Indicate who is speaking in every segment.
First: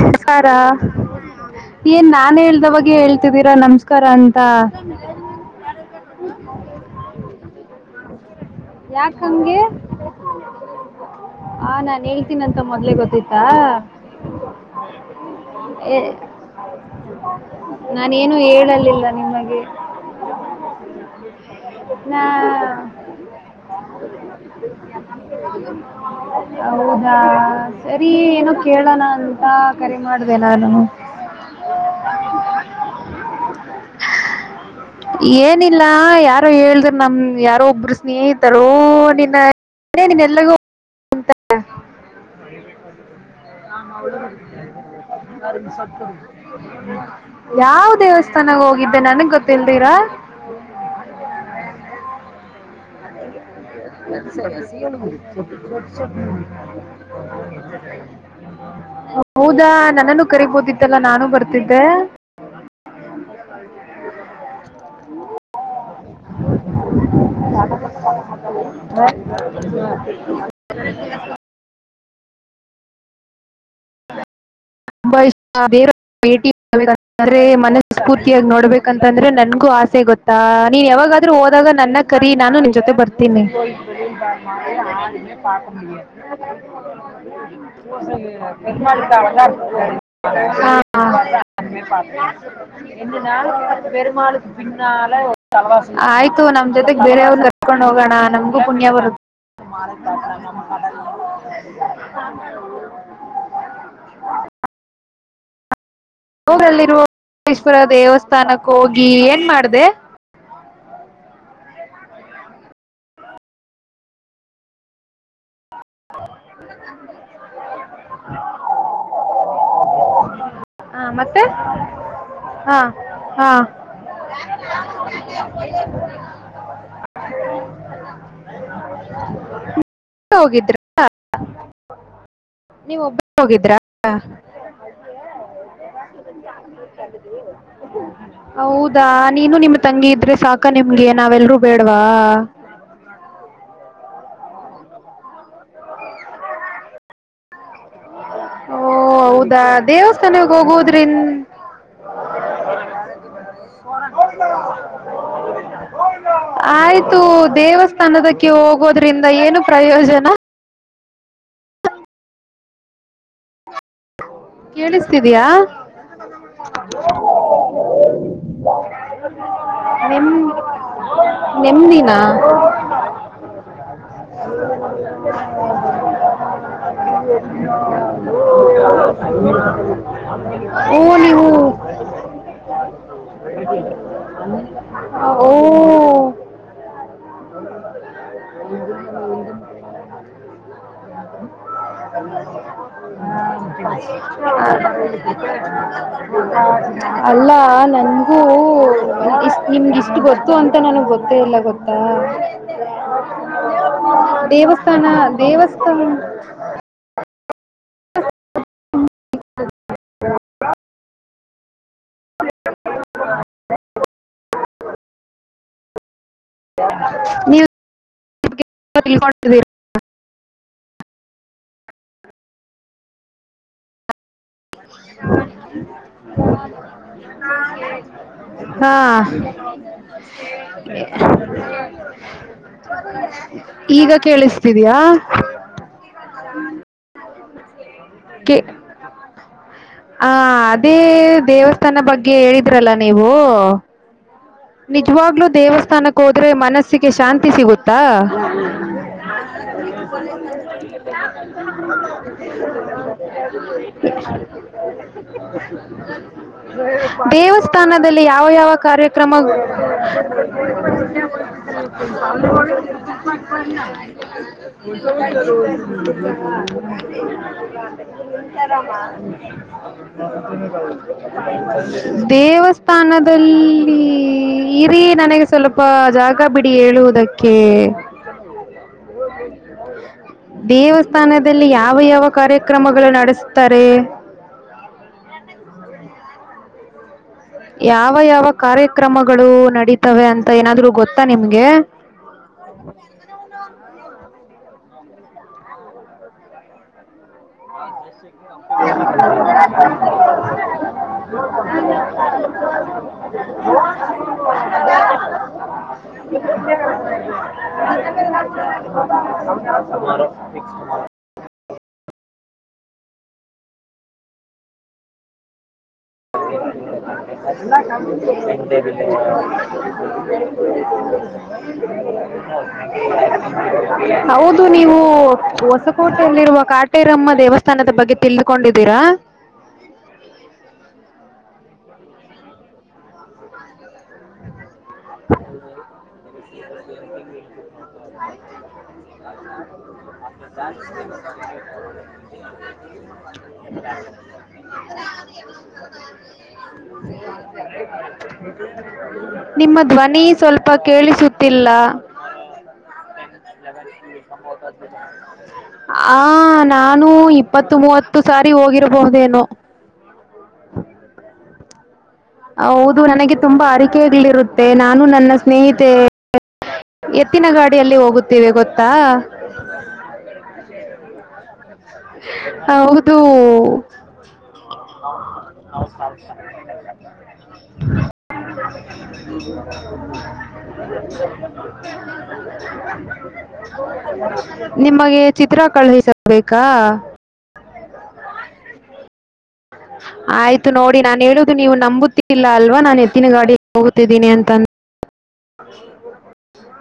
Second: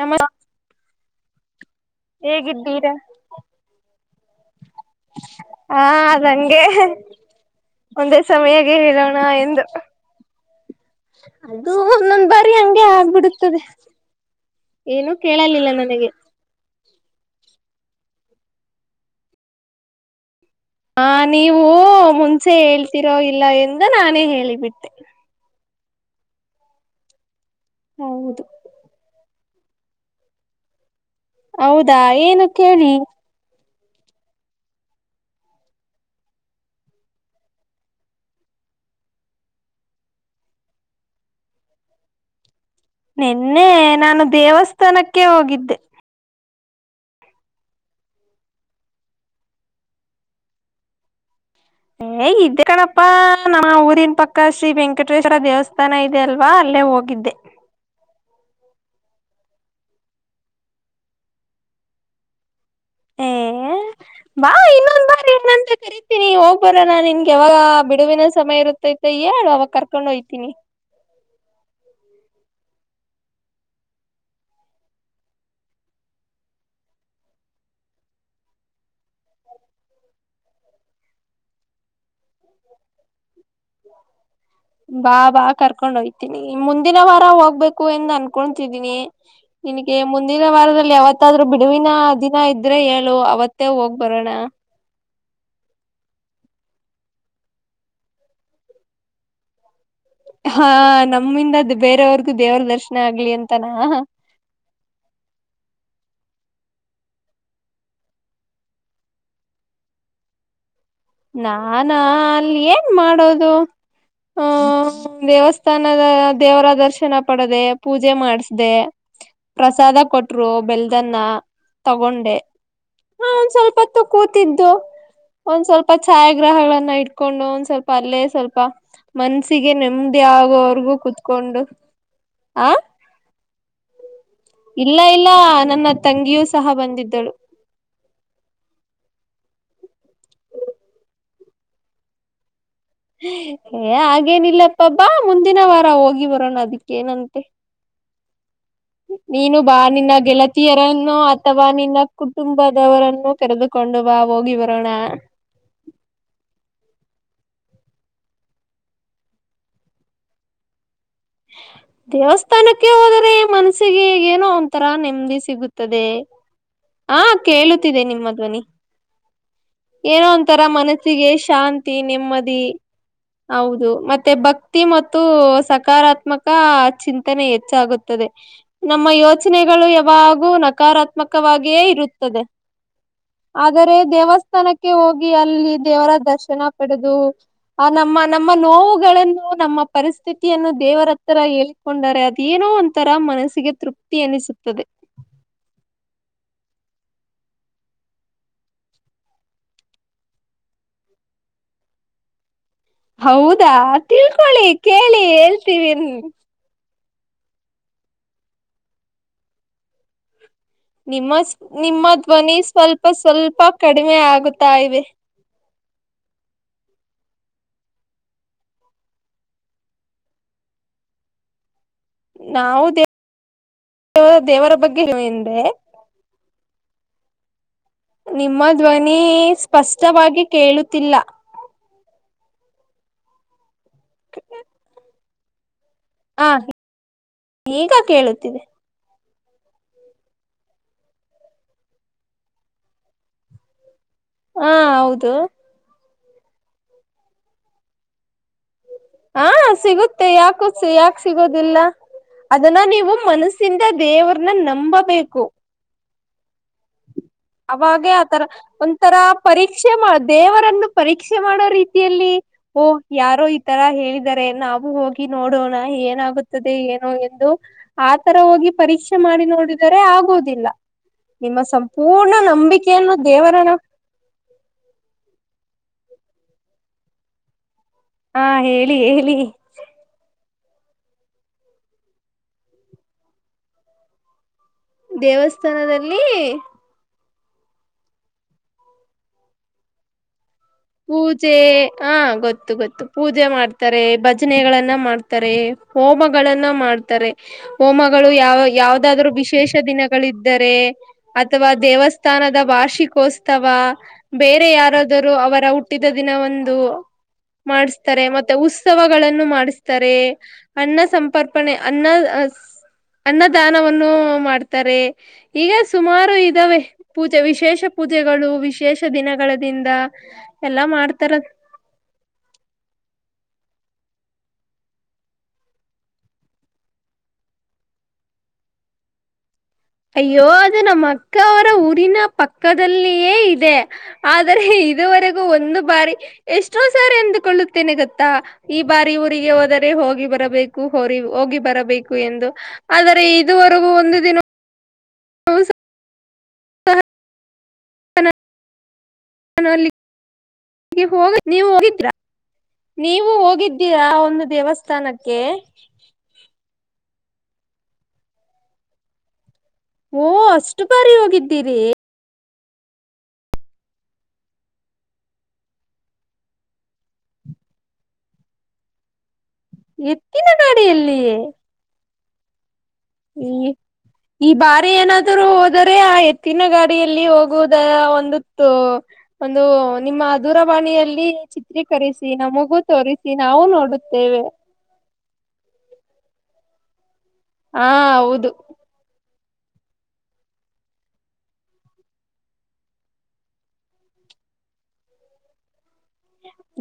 Speaker 1: ನಮ
Speaker 2: ಹಾರ ಏನ್ ನಾನ್
Speaker 1: ಹೇಗಿದ್ದೀರಾ
Speaker 2: ಹೇಳ್ದವಗ್ಗೆ ಹೇಳ್ತಿದ್ದೀರಾ ನಮಸ್ಕಾರ ಅಂತ
Speaker 1: ಹಾ ನಂಗೆ ಒಂದ ಸಮಯಾಗ ಹೇಳೋಣ
Speaker 2: ಯಾಕಂಗೆ
Speaker 1: ಎಂದು ಅದು
Speaker 2: ಆ ನಾನ್
Speaker 1: ಒಂದೊಂದ್ ಬಾರಿ
Speaker 2: ಹೇಳ್ತೀನಂತ
Speaker 1: ಹಂಗೆ
Speaker 2: ಮೊದ್ಲೇ ಗೊತ್ತಿತ್ತಾ
Speaker 1: ಆಗ್ಬಿಡದೆ. ಏನು ಕೇಳಲಿಲ್ಲ
Speaker 2: ಏ,
Speaker 1: ನನಗೆ
Speaker 2: ನಾನೇನು ಹೇಳಲಿಲ್ಲ ನಿಮಗೆ
Speaker 1: ಹಾ ನೀವು
Speaker 2: ನಾ
Speaker 1: ಮುಂಚೆ ಹೇಳ್ತಿರೋ ಇಲ್ಲ ಎಂದು ನಾನೇ ಹೇಳಿಬಿಟ್ಟೆ
Speaker 2: ಹೌದಾ ಸರಿ
Speaker 1: ಹೌದು
Speaker 2: ಏನ ಕೇಳೋಣ ಕರಿ ಮಾಡುದಲ್ಲನು
Speaker 1: ಹೌದಾ ಏನು ಕೇಳಿ
Speaker 2: ಏನಿಲ್ಲ ಯಾರೋ ಹೇಳಿದ್ರ ನಮ ಯಾರೋ ಒಬ್ಬರು ಸ್ನೇಹಿತ ನಿನ್ನ ನಿನ್ಲ್ಲಗೂಂತ
Speaker 1: ನಿನ್ನೆ ನಾನು ದೇವಸ್ಥಾನಕ್ಕೆ ಹೋಗಿದ್ದೆ
Speaker 2: ಯಾವ ದೇವಸ್ಥಾನಾಗ ಹೋಗಿದ್ದೆ ನನ್ಗ್ ಗೊತ್ತಿಲ್ದಿರಾ
Speaker 1: ಏ ಇ್ದ ಕಣಪ್ಪಾ ನಮ್ಮ ಊರಿನ್ ಪಕ್ಕ ಶ್ರೀ ವೆಂಕಟೇಶ್ವರ ದೇವಸ್ಥಾನ ಇದೆ ಅಲ್ವಾ ಅಲ್ಲೇ ಹೋಗಿದ್ದೆ
Speaker 2: ಹೌದಾ ನನ್ನನ್ನು ಕರಿಬೋದಿತ್ತಲ್ಲ ನಾನು ಬರ್ತಿದ್ದೆ
Speaker 1: ಏ
Speaker 2: [unintelligible]
Speaker 1: ಬಾ ಇನ್ನೊಂದ್ ಬಾರಿನಂತ ಕರಿತೀನಿ ಹೋಗ ಬರ ನಾನ್ ನಿನ್ಗೆ ಯಾವಾಗ ಬಿಡುವಿನ ಸಮಯ ಇರುತ್ತೈತೆ ಯ ಅವಾಗ ಕರ್ಕೊಂಡ್ ಹಯ್ತೀನಿ [unintelligible]
Speaker 2: ಹಂಬ ಬೇ ಭೇಟಿ್ರೆ ಮನಸ್ ಸ್ಫೂರ್ತಿಯಾಗಿ ನೋಡ್ಬೇಕಂತಂದ್ರೆ ನನ್ಗೂ ಆಸೆ ಗೊತ್ತಾ ನೀನ್ ಯಾವಾಗ ಹೋದಾಗ ನನ್ನ ಕರಿ ನಾನು ನಿನ್ ಜೊತೆ ಬರ್ತೀನಿ ಹರಿ
Speaker 1: ಬಾ ಬಾ ಕರ್ಕೊಂಡ್ ಹೋಯ್ತೀನಿ ಮುಂದಿನ ವಾರ ಹೋಗ್ಬೇಕು ಎಂದು
Speaker 2: ಎ
Speaker 1: ಅನ್ಕೊತಿದೀನಿ
Speaker 2: ಮಾಡಿದ್ದಲ್ಲ
Speaker 1: ನಿನಗೆ ಮುಂದಿನ ವಾರದಲ್ಲಿ ಯಾವತ್ತಾದ್ರೂ ಬಿಡುವಿನ ದಿನ ಇದ್ರೆ ಹೇಳು
Speaker 2: ಎನ
Speaker 1: ಅವತ್ತೇ ಹೋಗ್
Speaker 2: ಪರುಮ
Speaker 1: ಬರೋಣ
Speaker 2: ಪಿಲ ಆಯ್ತು ನಮ್ ಜೊತೆಗ್ ಬೇರೆ ಯಾವ್ದರು ಕರ್ಕೊಂಡ್ ಹೋಗೋಣ ನಮ್ಗೂ ಪುಣ್ಯ ಬರುತ್ತ [unintelligible]
Speaker 1: ಹಾ ನಮ್ಮಿಂದ ಬೇರೆಯವರ್ಗು ದೇವರ ದರ್ಶನ ಆಗ್ಲಿ ಅಂತಾನ
Speaker 2: ಅವಊರಲ್ಲಿರುವ ಮೇಶ್ವರ ದೇವಸ್ಥಾನಕ್ಕ ಹೋಗಿ ಏನ್ ಮಾಡ್ದ
Speaker 1: ನಾನಾ ಅಲ್ಲಿ ಏನ್ ಮಾಡೋದು ಹ ದೇವಸ್ಥ ಸ್ಥಾನದ ದೇವರ ದರ್ಶನ ಪಡದೆ ಪೂಜೆ ಮಾಡಸ್ದ ಪ್ರಸಾದ ಕೊಟ್ರು
Speaker 2: ಹಾ,
Speaker 1: ಬೆಲ್ದನ್ನ
Speaker 2: ಮತ್ತೆ
Speaker 1: ತಗೊಂಡೆ
Speaker 2: ಹಾ
Speaker 1: ಹಾ ಒಂದ್ ಸ್ವಲ್ಪತ್ತು ಕೂತಿದ್ದು ಒಂದ್ ಸ್ವಲ್ಪ ಛಾಯಾಗ್ರಹಗಳನ್ನ ಇಟ್ಕೊಂಡು ಒಂದ್ ಸ್ವಲ್ಪ ಅಲ್ಲೇ ಸ್ವಲ್ಪ ಮನಸಿಗೆ ನೆಮ್ಮದಿ ಆಗೋರು ಗೂ ಕುೂತ್ಕೊಂಡು ಆ
Speaker 2: ನೀವು ಒಬ್ಬ ಹೋಗಿದ್ರಾ
Speaker 1: ಇಲ್ಲ ಇಲ್ಲ ನನ್ನ ತಂಗಿಯೂ ಸಹ ಬಂದಿದ್ದಳು
Speaker 2: ಹೌದಾ ನೀನು ನಿಮ್ಮ ತಂಗಿ ಇದ್ರೆ ಸಾಕ ನಿಮ್ಗೆ ನಾವೆಲ್ರೂ ಬೇಡ್ವಾ
Speaker 1: ಹಾಗ ಹಾಗೇನಿಲ್ಲಪ್ಪಬಾ ಮುಂದಿನ ವಾರ ಹೋಗಿ ಬರೋಣ ಅದಕ್ಕೇನಂತೆ
Speaker 2: ಹ್ಮ
Speaker 1: ನೀನು ಬಾ ನಿನ್ನ ಗೆಳತಿಯರನ್ನು
Speaker 2: ಹೋಗೋದ್ರಿಂದ
Speaker 1: ಅಥವಾ ನಿನ್ನ ಕುಟುಂಬದವರನ್ನು ಕರೆದುಕೊಂಡು ಬಾ ಹೋಗಿ ಬರೋಣ
Speaker 2: ಆಯ್ತು ದೇವಸ್ಥಾನದಕ್ಕೆ ಹೋಗೋದ್ರಿಂದ ಏನು ಪ್ರಯೋಜನ
Speaker 1: ದೇವಸ್ಥಾನಕ್ಕೆ ಹೋದ್ರೆ ಮನ್ಸ ಮಸಿಗೆ ಏನೋ ಒಂಥರ ನೆಮ್ಮದಿ
Speaker 2: ಕೇಳಿಸ್ತಿದಯಾ
Speaker 1: ಸಿಗುತ್ತದೆ ಹಾ ಕೇಳುತ್ತಿದೆ ನಿಮ್ಮ ಮಧ್ವನಿ ಏನೋ
Speaker 2: ನೆಮ್
Speaker 1: ಒಂತರ ಮನಸ್ಸಿಗೆ ಶಾಂತಿ
Speaker 2: ನೆಮ್ಮದಿನ
Speaker 1: ನೆಮ್ಮದಿ ಹೌದು ಮತ್ತೆ ಭಕ್ತಿ ಮತ್ತು ಸಕಾರಾತ್ಮಕ ಚಿಂತನೆ ಹೆಚ್ಚಾಗುತ್ತದೆ ನಮ್ಮ ಯೋಚನೆಗಳು ಯಾವಾಗೂ
Speaker 2: ಓ
Speaker 1: ನಕಾರಾತ್ಮಕವಾಗಿಯೇ ಇರುತ್ತದೆ ಆದರೆ
Speaker 2: ಅ
Speaker 1: ದೇವಸ್ಥಾನಕ್ಕೆ ಹೋಗಿ ಅಲ್ಲಿ ದೇವರ ದರ್ಶನ ಪಡೆದು ಆ ನಮ್ಮ ನಮ್ಮ ನೋವುಗಳನ್ನು ನಮ್ಮ ಪರಿಸ್ಥಿತಿಯನ್ನು ದೇವರ ಹತ್ರ ಹೇಳೇಳ್ಕೊಂಡಾರೆ ಅದೆನೋ ಅಂತ
Speaker 2: ಹ್ಮ [unintelligible] ಅಲ್ಲ ನನ್ಗೂ ನಿಮ್ಗೆ ಇಷ್ಟು ಗೊತ್ತು ಅಂತ ನನಗ್ ಗೊತ್ತ ಮತ್ತೆ ಎಲ್ಲ ಗೊತ್ತಾ
Speaker 1: ಹೌದಾ ತಿಳ್ಕೊಳ್ಳಿ
Speaker 2: ದೇವಸ್ಥಾನ
Speaker 1: ಕೇಳಿ ಹೇಳ್ತೀವಿ
Speaker 2: ದೇವಸ್ಥಾನ ಹ [unintelligible]
Speaker 1: ನಿಮ್ಮ ನಿಮ್ಮ ಧ್ವನಿ ಸ್ವಲ್ಪ ಸ್ವಲ್ಪ ಕಡಿಮೆ ಆಗುತ್ತಾ ಇವೆ
Speaker 2: ನೀವು
Speaker 1: [unintelligible] ನಾವು ದೇವವ ದೇವರ ಬಗ್ಗೆ ನ್
Speaker 2: [unintelligible]
Speaker 1: ನಿಮ್ಮ
Speaker 2: ಹಾ
Speaker 1: ಧ್ವನಿ ಸ್ಪಷ್ಟವಾಗಿ ಕೇಳುತ್ತಿಲ್ಲ.
Speaker 2: ಈಗ ಕೇಳಿಸ್ತಿದ್ಯಾ ಹ [unintelligible]
Speaker 1: ಈಗ ಕೇಳುತ್ತಿದೆ
Speaker 2: ಹ ಅದೇ ದೇವಸ್ಥಾನ ಬಗ್ಗೆ ಹೇಳಿದ್ರಲ್ಲ ನೀವು
Speaker 1: ಹಾ ಹೌದು.
Speaker 2: ನಿಜವಾಗ್ಲೂ ದೇವಸ್ಥಾನಕ್ಕೆ ಹೋದ್ರೆ ಮನಸ್ಸಿಗೆ ಶಾಂತಿ ಸಿಗುತ್ತಾ
Speaker 1: ಹಾ ಸಿಗುತ್ತೆ ಯಾಕೋ ಯಾಕ ಸಿಗೋದಿಲ್ಲ
Speaker 2: ಹ
Speaker 1: ಅದನ್ನ ನೀವು
Speaker 2: [unintelligible]
Speaker 1: ಮನಸ್ಸಿಂದ ದೇವರನ್ನ ನಂಬಬೇಕು ಅವಾಗೆ
Speaker 2: ದೇವಸ್ಥಾನದಲ್ಲಿ
Speaker 1: ಆತರ
Speaker 2: ಯಾವ ಯಾವ ಕಾರ್ಯ
Speaker 1: ಒಂಥರ ಪರೀಕ್ಷೆ ದೇವರನ್ನು ಪರೀಕ್ಷೆ ಮಾಡೋ ರೀತಿಯಲ್ಲಿ ಓ ಯಾರೋ ಈ ತರ ಹೇಳ ನಾವು ಹೋಗಿ ನೋಡೋಣ ಏನಾಗುತ್ತದೆ ಏನು ಎಂದು ಆ ತರ ಹೋಗಿ ಪರೀಕ್ಷೆ ಮಾಡಿ ನೋಡಿದರೆ ಆಗೋದಿಲ್ಲ ನಿಮ್ಮ ಸಂಪೂರ್ಣ ನಂಬಿಕೆಯನ್ನು ದೇವರನ
Speaker 2: ಇಲ್ಲಿ ಇರೀ ನನಗೆ ಸ್ವಲ್ಪ ಜಾಗ ಬಿಡಿ ಹೇಳುವುದಕ್ಕೆ ಹ
Speaker 1: ಹಾ ಹೇಳಿ ಹೇಳಿ
Speaker 2: [unintelligible] ದೇವಸ್ಥಾನದಲ್ಲಿ ಯಾವ ಯಾವ ಕಾರ್ಯಕ್ರಮಗಳು ನಡೆಸುತ್ತಾರೆ
Speaker 1: ದೇವಸ್ಥಾನದಲ್ಲಿ
Speaker 2: ಯಾವ ಯಾವ ಕಾರ್ಯಕ್ರಮಗಳು ನಡೀತವೆ ಅಂತ ಏನಾದರೂ ಗೊತ್ತಾ
Speaker 1: ಪೂಜೆ
Speaker 2: ನಿಮಗೆ
Speaker 1: ಹ ಗೊತ್ತು ಗೊತ್ತು ಪೂಜೆ ಮಾಡ್ತಾರೆ ಭಜನೆಗಳನ್ನ ಮಾಡ್ತಾರೆ ಹೋಮಗಳನ್ನ ಮಾಡ್ತಾರೆ ಹೋಮಗಳು ಯಾವ ಯಾವದಾದ್ರೂ ವಿಶೇಷ ದಿನಗಳಿದ್ದರೆ ಅಥವಾ ದೇವಸ್ಥಾನ ವಾರ್ಷಿಕೋತ್ಸವ ಬೇರೆ ಯಾರಾದರೂ ಅವರ ಹುಟ್ಟಿದ ದಿನ ಒಂದು ಮಾಡಿಸ್ತಾರೆ ಮತ್ತೆ ಉತ್ಸವಗಳನ್ನು ಮಾಡಿಸ್ತಾರೆ ಅನ್ನ ಸಂಪರ್ಪಣೆ ಅನ್ನ ಅನ್ನದಾನವನ್ನು ಮಾಡ್ತಾರೆ ಈಗ ಸುಮಾರು ಇದ್ದಾವೆ ಪೂಜೆ ವಿಶೇಷ ಪೂಜೆಗಳು ವಿಶೇಷ ದಿನಗಳ ದಿಂದ ಎಲ್ಲಾ ಮಾಡ್ತಾರದ
Speaker 2: ಹೌದು ನೀವು ಹೊಸಕೋಟೆಯಲ್ಲಿರುವ ಕಾಟೇರಮ್ಮ ದೇವಸ್ಥಾನದ ಬಗ್ಗೆ ತಿಳಿದುಕೊಂಡು ಇದ್ದೀರಾ
Speaker 1: ಅಯ್ಯೋ ಅದು ನಮ್ಮ ಅಕ್ಕ ಅವರ ಊರಿನ ಪಕ್ಕದಲ್ಲಿಯೇ ಇದೆ ಆದರೆ ಇದುವರೆಗೂ ಒಂದು ಬಾರಿ ಎಷ್ಟೋ ಸಾರಿ ಅಂದುಕೊಳ್ಳುತ್ತೇನೆ ಗತ್ತಾ ಈ ಬಾರಿ ಊರಿಗೆ ಹೋದರೆ ಹೋಗಿ ಬರಬೇಕು ಹ ಹೋಗಿ ಬರಬೇಕು ಎಂದು ಆದರೆ ಇದುವರೆಗೂ ಒಂದು ದಿನ
Speaker 2: [unintelligible]
Speaker 1: ಅಲ್ಲಿ
Speaker 2: ನಿಮ್ಮ ಧ್ವನಿ ಸ್ವಲ್ಪ
Speaker 1: ಗೆ ಹೋಗ ನೀವು
Speaker 2: ಕೇಳಿಸುತ್ತಿಲ್ಲ
Speaker 1: ಹೋಗಿದ್ರಾ ನೀವು ಹೋಗಿದ್ದೀರಾ ಒಂದು ದೇವಸ್ಥಾನಕ್ಕೆ
Speaker 2: ಆ ನಾ ನಾನು ಇಪ್ಪತ್ತು ಮೂವತ್ತು ಸಾರಿ ಹೋಗಿರಬಹುದೇನು
Speaker 1: ಓ ಅಷ್ಟು ಬಾರಿ ಹೋಗಿದ್ದೀರಿ
Speaker 2: ಹೌದು ನನಗೆ ತುಂಬಾ ಅರಿಕೆಗ್ಲಿರುತ್ತೆ ನಾನು ನನ್ನ ಸ್ನೇಹಿತೆ ಎತ್ತಿನ ಗಾಡಿಯಲ್ಲಿ ಹೋಗುತ್ತೇವೆ ಗೊತ್ತಾ
Speaker 1: ಎತ್ತಿನ ಕಾಡಿಯಲ್ಲಿಯೇ
Speaker 2: ಹೌದು
Speaker 1: ಈ ಬಾರಿ ಏನಾದರುೂ ಹೋದರೆ ಆ ಎತ್ತಿನ ಗಾಡಿಯಲ್ಲಿ ಹೋಗುವುದ ಒಂದತ್ತು ಒಂದು ನಿಮ್ಮ ದೂರವಾಣಿಯಲ್ಲಿ ಚಿತ್ರೀಕರಿಸಿ ನಮಗೂ ತೋರಿಸಿ ನಾವು ನೋಡುತ್ತೆವೆ
Speaker 2: ನಿಮಗೆ ಚಿತ್ರ ಕಳುಹಿಸಬೇಕಾ
Speaker 1: ಹಾ ಹೌದು [unintelligible]
Speaker 2: ಆಯ್ತು ನೋಡಿ ನಾನ್ ಹೇಳುದು ನೀವು ನಂಬುತ್ತ ಇಲ್ಲ ಅಲ್ವಾ ನಾನ್ ಎತ್ತಿನ ಗಾಡಿಗೆ ಹೋಗುತ್ತಿದ್ದೀನಿ ಅಂತಂದ ಹ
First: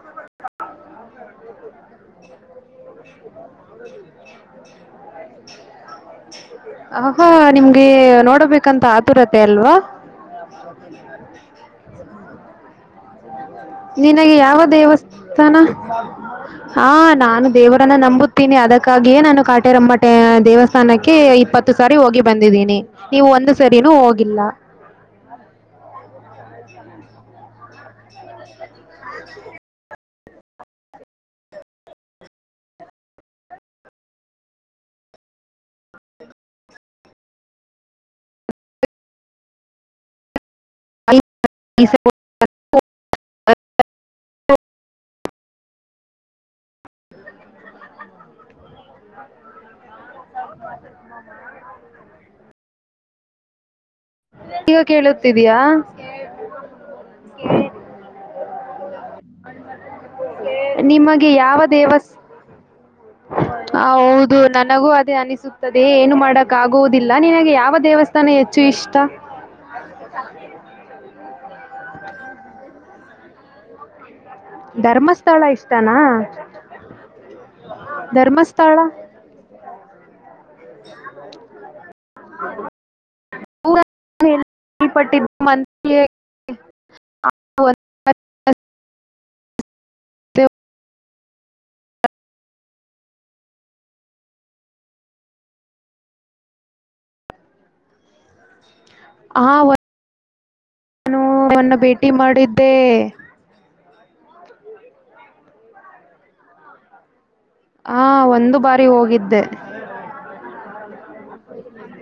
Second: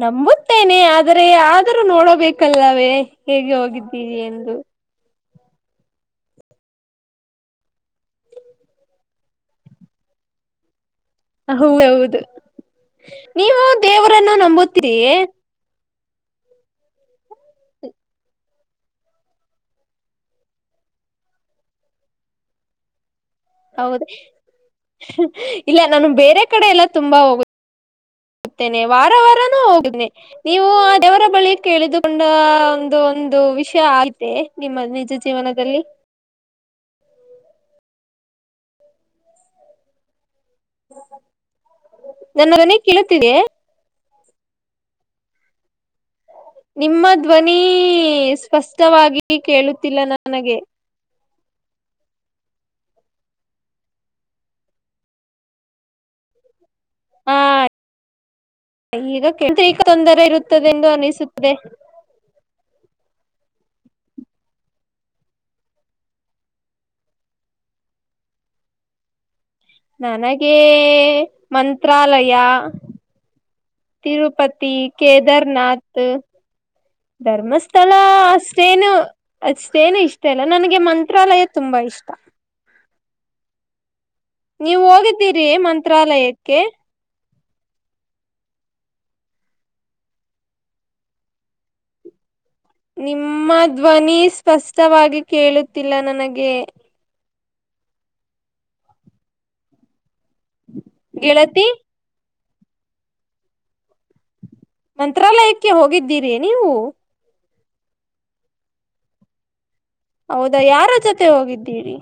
Speaker 1: ನಂಬುತ್ತೇನೆ ಆದರೆ ಆದರೂ ನೋಡಬೇಕಲ್ಲವೇ ಹೇಗೆ ಹೋಗಿದ್ದೀರಿ ಎಂದು [inaudible]
Speaker 2: ಹಹಾ ನಿಮ್ಗೆ ನೋಡಬೇಕಂತ ಆತುರತೆ ಅಲ್ವಾ
Speaker 1: ಹೌದ ಹೌದು
Speaker 2: ನಿನಗೆ ಯಾವ ದೇವಸ್ಥಾನ ಹಾ ನಾನು ದೇವರನ್ನ ನಂಬುತ್ತೀನಿ ಅದಕ್ಕಾಗಿಯೇ ನಾನು ಕಾಟೇರಮ್ಮಟ ದೇವಸ್ಥಾನಕ್ಕೆ ಇಪ್ಪತ್ತು ಸಾರಿ ಹೋಗಿ ಬಂದಿದ್ದೀನಿ ನೀವು ಒಂದು ಸರಿನೂ
Speaker 1: ಹೌದ
Speaker 2: ಹೋಗಿಲ್ಲ
Speaker 1: ಇಲ್ಲ ನಾನು ಬೇರೆ ಕಡೆ ಎಲ್ಲ ತುಂಬಾ ಹೋಗ ನೆ ವಾರ ವಾರನು ಹೋಗುದನನೆ ನೀವು ದವರ ಬಳಿ ಕೇಳಿದುಕೊಂಡ ಒಂದು ಒಂದು ವಿಷಯ ಆಗತೆ ನಿಮ್ಮ ನಿಜ ಜೀವನದಲ್ಲಿ [unintelligible] ನನ್ನರನೆ ಕೇಳುತ್ತಿದೆ [inaudible] ನಿಮ್ಮ ಧ್ವನಿ ಸ್ಪಷ್ಟವಾಗಿ ಕೇಳುತ್ತಿಲ್ಲ ನನಗೆ [inaudible]
Speaker 2: ಈಗ ಕೇಳತಿದಯಾ
Speaker 1: ಹಾ ಇರುತ್ತದೆ ಎಂದು
Speaker 2: ನಿಮಗೆ
Speaker 1: ಅನಿಸುತ್ತದೆ
Speaker 2: ಯಾವ ದೇವಸ್ಥಾ ಹ ಹೌದು ನನಗೂ ಅದೇ ಅನಿಸುತ್ತದೆ ಏನು ಮಾಡಕ್ ಆಗುವುದಿಲ್ಲ ನಿನಗೆ ಯಾವ ದೇವಸ್ಥಾನ ನನು ಹೆಚ್ಚು ಇಷ್ಟ
Speaker 1: ನನಗೆ ಮಂತ್ರಾಲಯ ತಿರುಪತಿ
Speaker 2: ಧರ್ಮಸ್ಥಳ ಇಷ್ಟನಾ
Speaker 1: ಕೇದಾರ್ನಾಥ್ ಧರ್ಮಸ್ಥಳ
Speaker 2: ಧರ್ಮಸ್ಥಳ
Speaker 1: ಅಷ್ಟೇನು ಅಷ್ಟೇನು ಇಷ್ಟೇ ಅಲ್ಲ ನನಗೆ ಮಂತ್ರಾಲಯ ತುಂಬಾ ಇಷ್ಟ ನೀವು ಹೋಗಿದ್ದೀರಿ ಮಂತ್ರಾಲಯಕ್ಕೆ
Speaker 2: ಹ [unintelligible]
Speaker 1: ನಿಮ್ಮ ಧ್ವನಿ ಸ್ಪಷ್ಟವಾಗಿ ಕೇಳುತ್ತಿಲ್ಲ ನನಗೆ
Speaker 2: ಹ
Speaker 1: ಹ್ಮ
Speaker 2: ಹ ಅವನ್ನ ಭೇಟಿ ಮಾಡಿದ್ದೆ
Speaker 1: ಮಂತ್ರಾಲಯಕ್ಕೆ ಹೋಗಿದ್ದೀರಿ ನೀವು
Speaker 2: ಹಾ ಒಂದು ಬಾರಿ ಹೋಗಿದ್ದೆ
Speaker 1: ಹೌದಾ ಯಾರ ಜೊತೆ ಹೋಗಿದ್ದೀರಿ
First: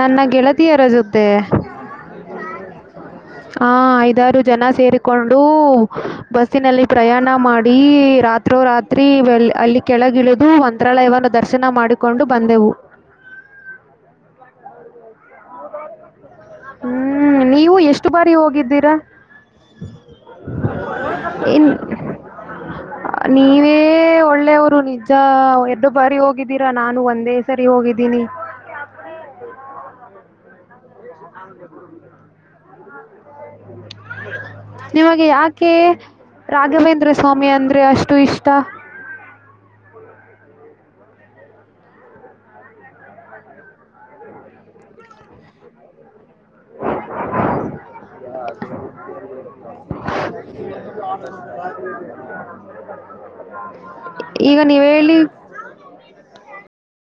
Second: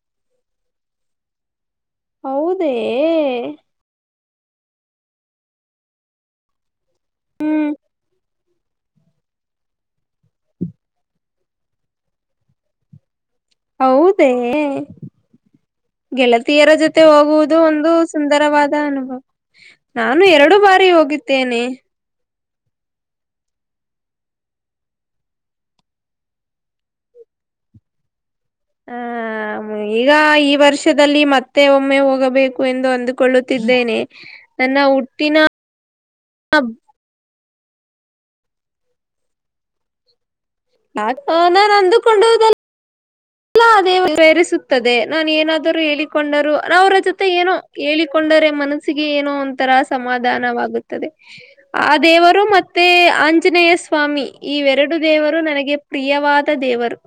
Speaker 2: ನನ್ನ ಗೆಳತಿಯರ ಜೊತೆ
Speaker 1: ಹೌದೇ
Speaker 2: ಆ ಐದಾರು ಜನ ಸೇರಿಕೊಂಡು ಬಸ್ಸಿನಲ್ಲಿ ಪ್ರಯಾಣ
Speaker 1: ಹ್ಮ್
Speaker 2: ಮಾಡಿ ರಾತ್ರಿ ರೋ ರಾತ್ರಿ ಅಲ್ಲಿ ಕೆಳಗಿಳಿದು ಮಂತ್ರಾಲಯವನ್ನು ದರ್ಶನ ಮಾಡಿಕೊಂಡು ಬಂದೆವು
Speaker 1: ಹೌದೇ ಗೆಳತಿಯರ ಜೊತೆ
Speaker 2: ಹ್ಮ್
Speaker 1: ಹೋಗುವುದು
Speaker 2: ನೀವು
Speaker 1: ಒಂದು
Speaker 2: ಎಷ್ಟು ಬಾರಿ
Speaker 1: ಸುಂದರವಾದ
Speaker 2: ಹೋಗಿದ್ದೀರಾ
Speaker 1: ಅನುಭವ ನಾನು ಎರಡು ಬಾರಿ ಹೋಗ ತ್ತನೆ
Speaker 2: ಇನ್ ನೀವೇ ಒಳ್ಳೆಯವರು ನಿಜ ಎರಡ ಬಾರಿ ಹೋಗಿದ್ದೀರಾ ನಾನು ಒಂದೇ ಸರಿ ಹೋಗಿದ್ದೀ ಇನಿ
Speaker 1: ಹ ಈಗ ಈ ವರ್ಷದಲ್ಲಿ ಮತ್ತೆ ಒಮ್ಮೆ ಹೋಗಬೇಕು ಎಂದು ಒಂದು ಕೊಳ್ಳುತ್ತಿದ್ದೇನೆ ನನ್ನ
Speaker 2: ನಿಮಗೆ
Speaker 1: ಹುಟ್ಟಿನ
Speaker 2: ಕಮ್ಮಿ ಅಂದರೆ ಅಷ್ಟು ಇಷ್ಟ
Speaker 1: ನಾನ್ ಅಂದುಕೊಂಡ ಹೋದಲ್ಲ ಅಲ್ಲ ಅದೇ ಪ್ರರಿಸುತ್ತದೆ ನಾನ ಏನಾದ್ರು ಹೇಳ ಕೊಂಡರು ನ ಅವರ ಜೊತೆ ಏನೋ ಹೇಳಿಕೊಂಡರೆ ಮನಸ್ಸಿಗೆ ಏನೋ ಒಂತರ ಸಮಾಧಾನವಾಗುತ್ತದೆ ಆ ದೇವರು ಮತ್ತೆ ಆಂಜನೇಯ ಸ್ವಾಮಿ
Speaker 2: ಈಗ ನೀವು
Speaker 1: ಇವೆರಡು
Speaker 2: ಹೇಳಿ
Speaker 1: ದೇವರು ನನಗೆ ಪ್ರಿಯ ವಾದ ದೇವರು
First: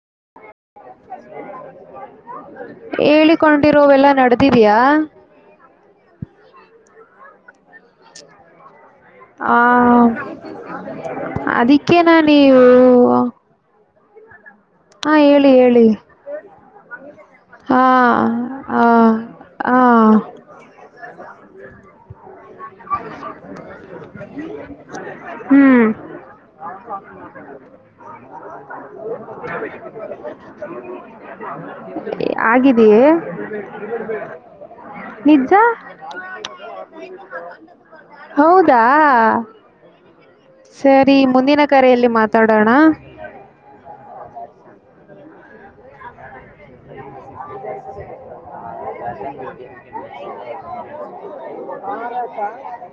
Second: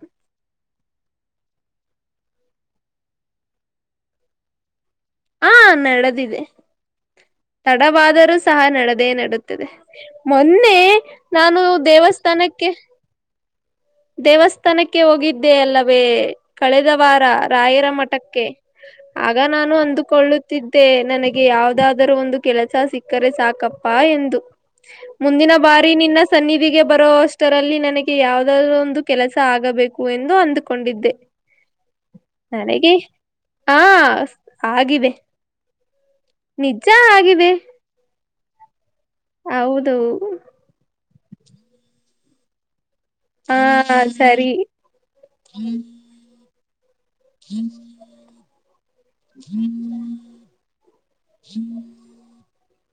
Speaker 2: ಹೇಳಿಕೊಂಡಿರೋವೆಲ್ಲಾ ನಡೆದಿದ್ಯಾಾ
Speaker 1: ಹಾ ನಡೆದಿದೆ ತಡವಾದರೂ ಸಹ ನಡೆದ ಅದೇ
Speaker 2: ಆ,
Speaker 1: ನಡದೆ ಮೊನ್ನೆ ನಾನು
Speaker 2: ಅದಕ್ಕೆ ನಾನು
Speaker 1: ದೇವಸ್ಥಾನಕ್ಕೆ
Speaker 2: ನೀವು
Speaker 1: ದೇವಸ್ಥ ತನಕ್ಕೆ
Speaker 2: ಹಾ ಹೇಳಿ
Speaker 1: ಹೋಗಿದ್ದೆ
Speaker 2: ಹೇಳಿ
Speaker 1: ಅಲ್ಲವೇ ಕಳೆದ ವಾರ
Speaker 2: ಹಾ
Speaker 1: ರಾಯರ ಮಠಕ್ಕೆ
Speaker 2: ಆ
Speaker 1: ಆಗ ನಾ ನಾನು
Speaker 2: ಆ
Speaker 1: ಅಂದುಕೊಳ್ಳುತ್ತಿದ್ದೆ ನನಗೆ ಯಾವದಾದರೂ ಒಂದು ಕೆಲಸ ಸಿಕ್ಕರೆ ಸಾಕಪ್ಪ ಎಂದು ಮುಂದಿನ
Speaker 2: ಹ್ಮ್
Speaker 1: ಬಾರಿ ನಿನ್ನ ಸನ್ನಿಧಿಗೆ ಬರುವೋ ಅಷ್ಟರಲ್ಲಿ ನನಗೆ ಯಾವ್ದಾದ ಒಂದು ಕೆಲಸ ಆಗಬೇಕು ಎಂದು ಅಂದುಕೊಂಡಿದ್ದೆ ನನಗೆ
Speaker 2: ಆಗಿದಯೇ
Speaker 1: ಆ ಆಗಿದೆ
Speaker 2: ನಿಜ
Speaker 1: ನಿಜ ಆಗಿದೆ
Speaker 2: ಹೌದಾ
Speaker 1: ಹೌದು
Speaker 2: ಸರಿ ಮುಂದಿನ ಕರೆಯಲ್ಲಿ ಮಾತಾಡೋಣ
Speaker 1: ಹಾ ಸರಿ
Speaker 2: ಹತಾ [inaudible]